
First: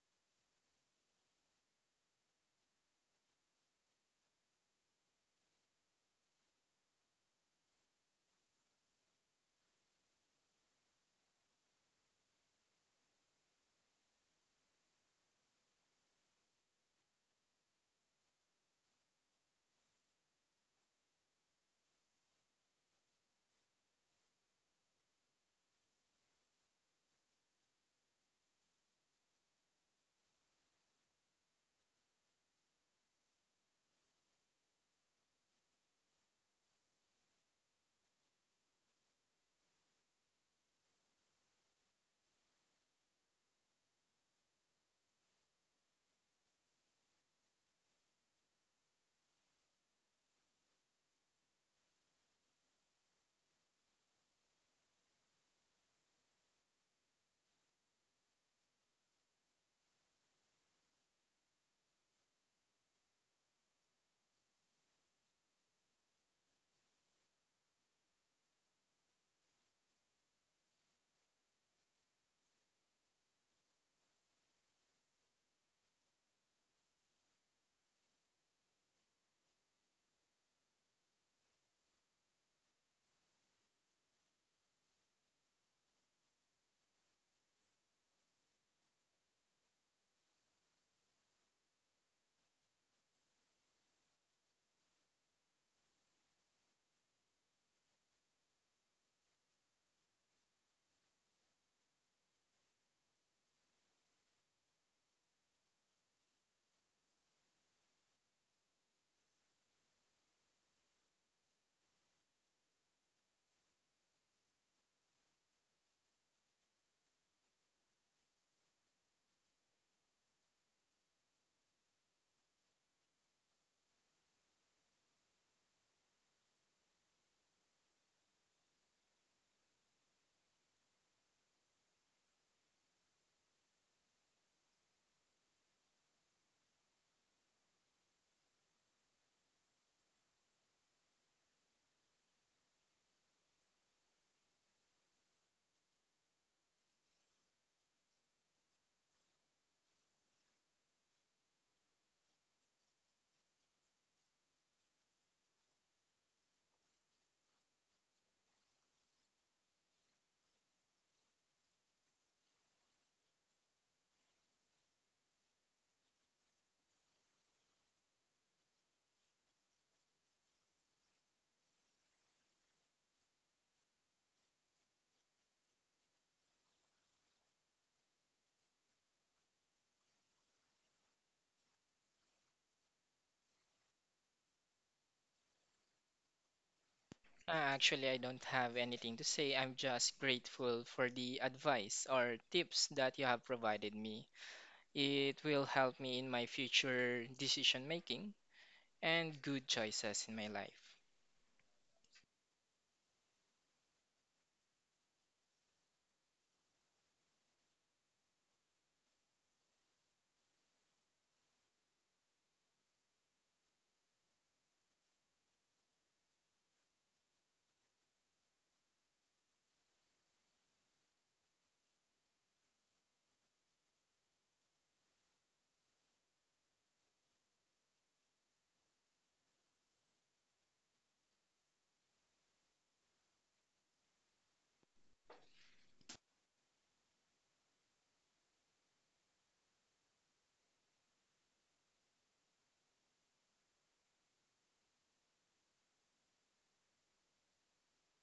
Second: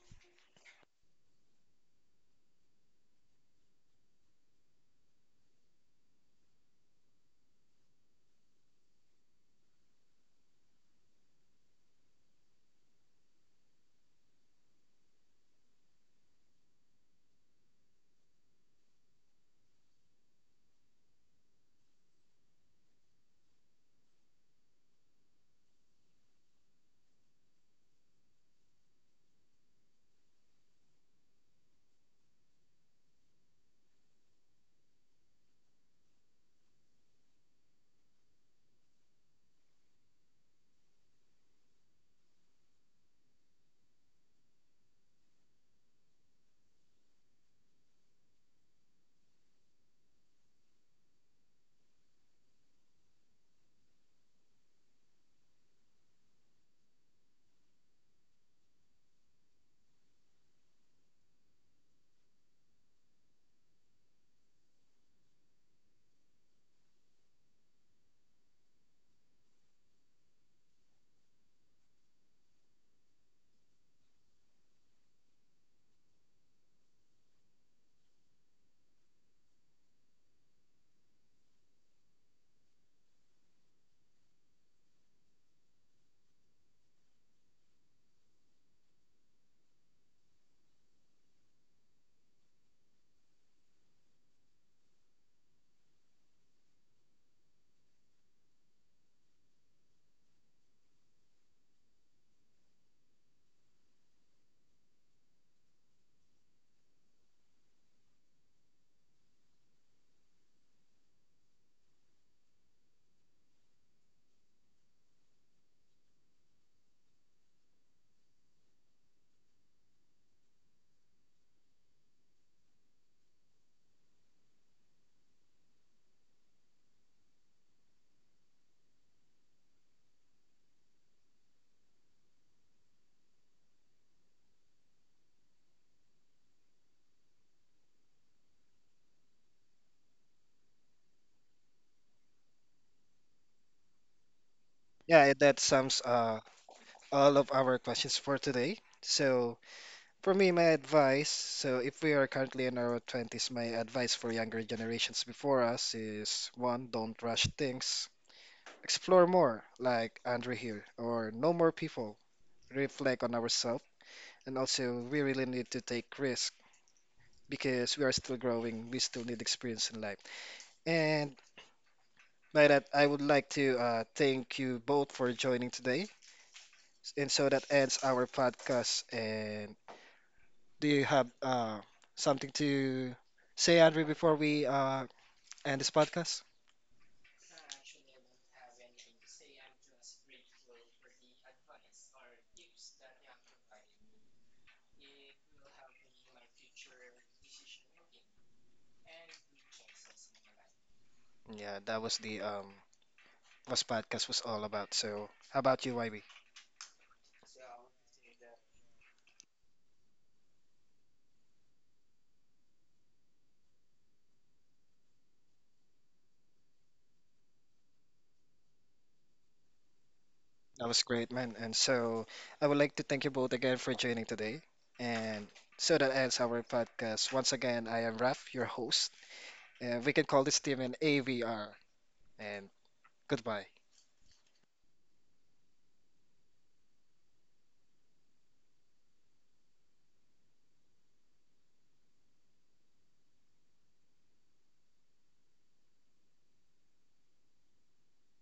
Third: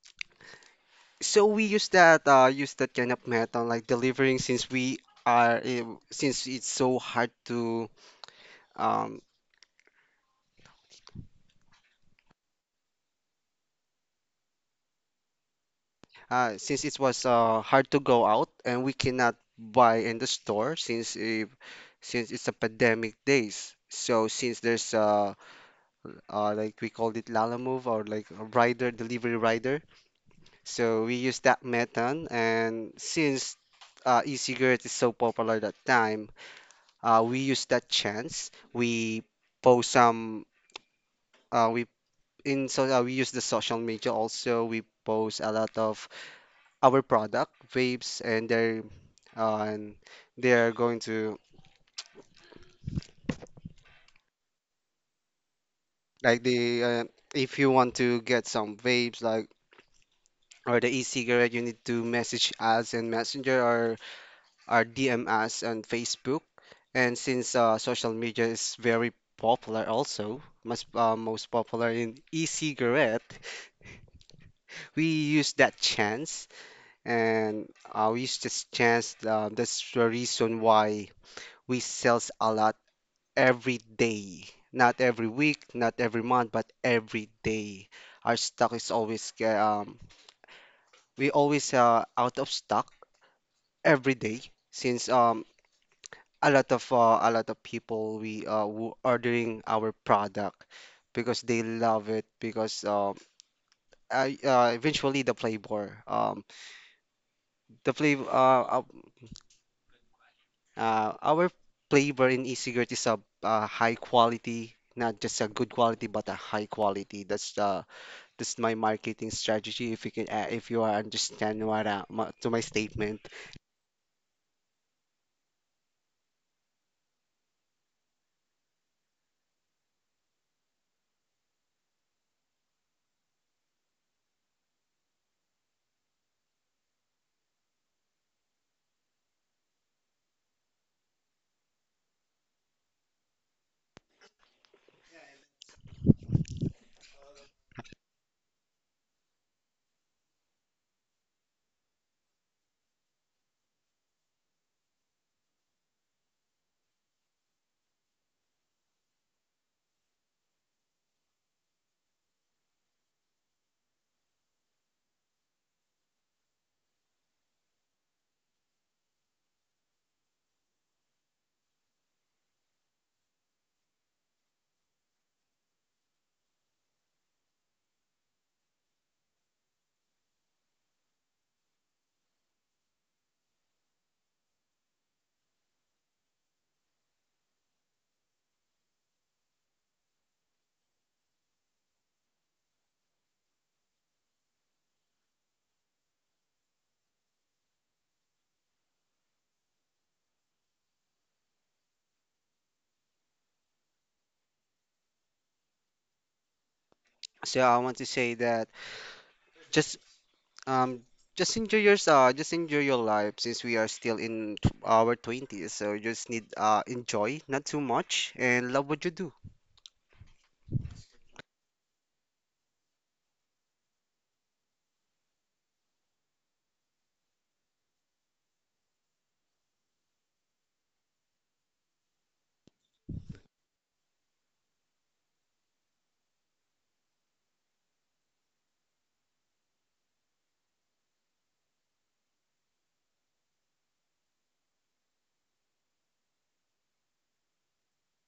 So we use that kind of method like delivering since we are since it's so hard to um since it was hard to go out and we cannot buy in the store since if since it's a pandemic days. So since there's like we called it Lala Move or like a rider, delivery rider. So we use that method, and since e-cigarette is so popular that time, we use that chance. We post some, we in so we use the social media also. We post a lot of our product vapes, and uh, and they're going to like the if you want to get some vapes like or the e-cigarette, you need to message us in Messenger or DM us on Facebook. And since social media is very popular also, most popular in e-cigarette, we use that chance and we use this chance. That's the reason why we sells a lot every day. Not every week, not every month, but every day. Our stock is always, we always out of stock every day since a lot of people we who ordering our product because they love it because eventually the flavor our flavor in e-cigarette is a high quality not just a good quality but a high quality that's my marketing strategy if you can if you are understand what to my statement.
Yeah, that sums all of our questions for today. So for me, my advice, so if we are currently in our 20s, my advice for younger generations before us is one, don't rush things. Explore more, like Andrew here, or know more people, reflect on ourselves, and also we really need to take risk because we are still growing, we still need experience in life. And by that, I would like to thank you both for joining today. And so that ends our podcast. And do you have something to say, Andre, before we end this podcast?
Actually, I don't have anything to say. I'm just grateful for the advice or tips that you have provided me. It will help me in my future decision making and good choices in my life.
Yeah, that was podcast was all about. So, how about you, YB?
So I want to say that just Um, just enjoy your life since we are still in our 20s. So you just need enjoy, not too much, and love what you do.
That was great, man. And so, I would like to thank you both again for joining today. And so that ends our podcast. Once again, I am Raf, your host, and we can call this team an AVR. And goodbye.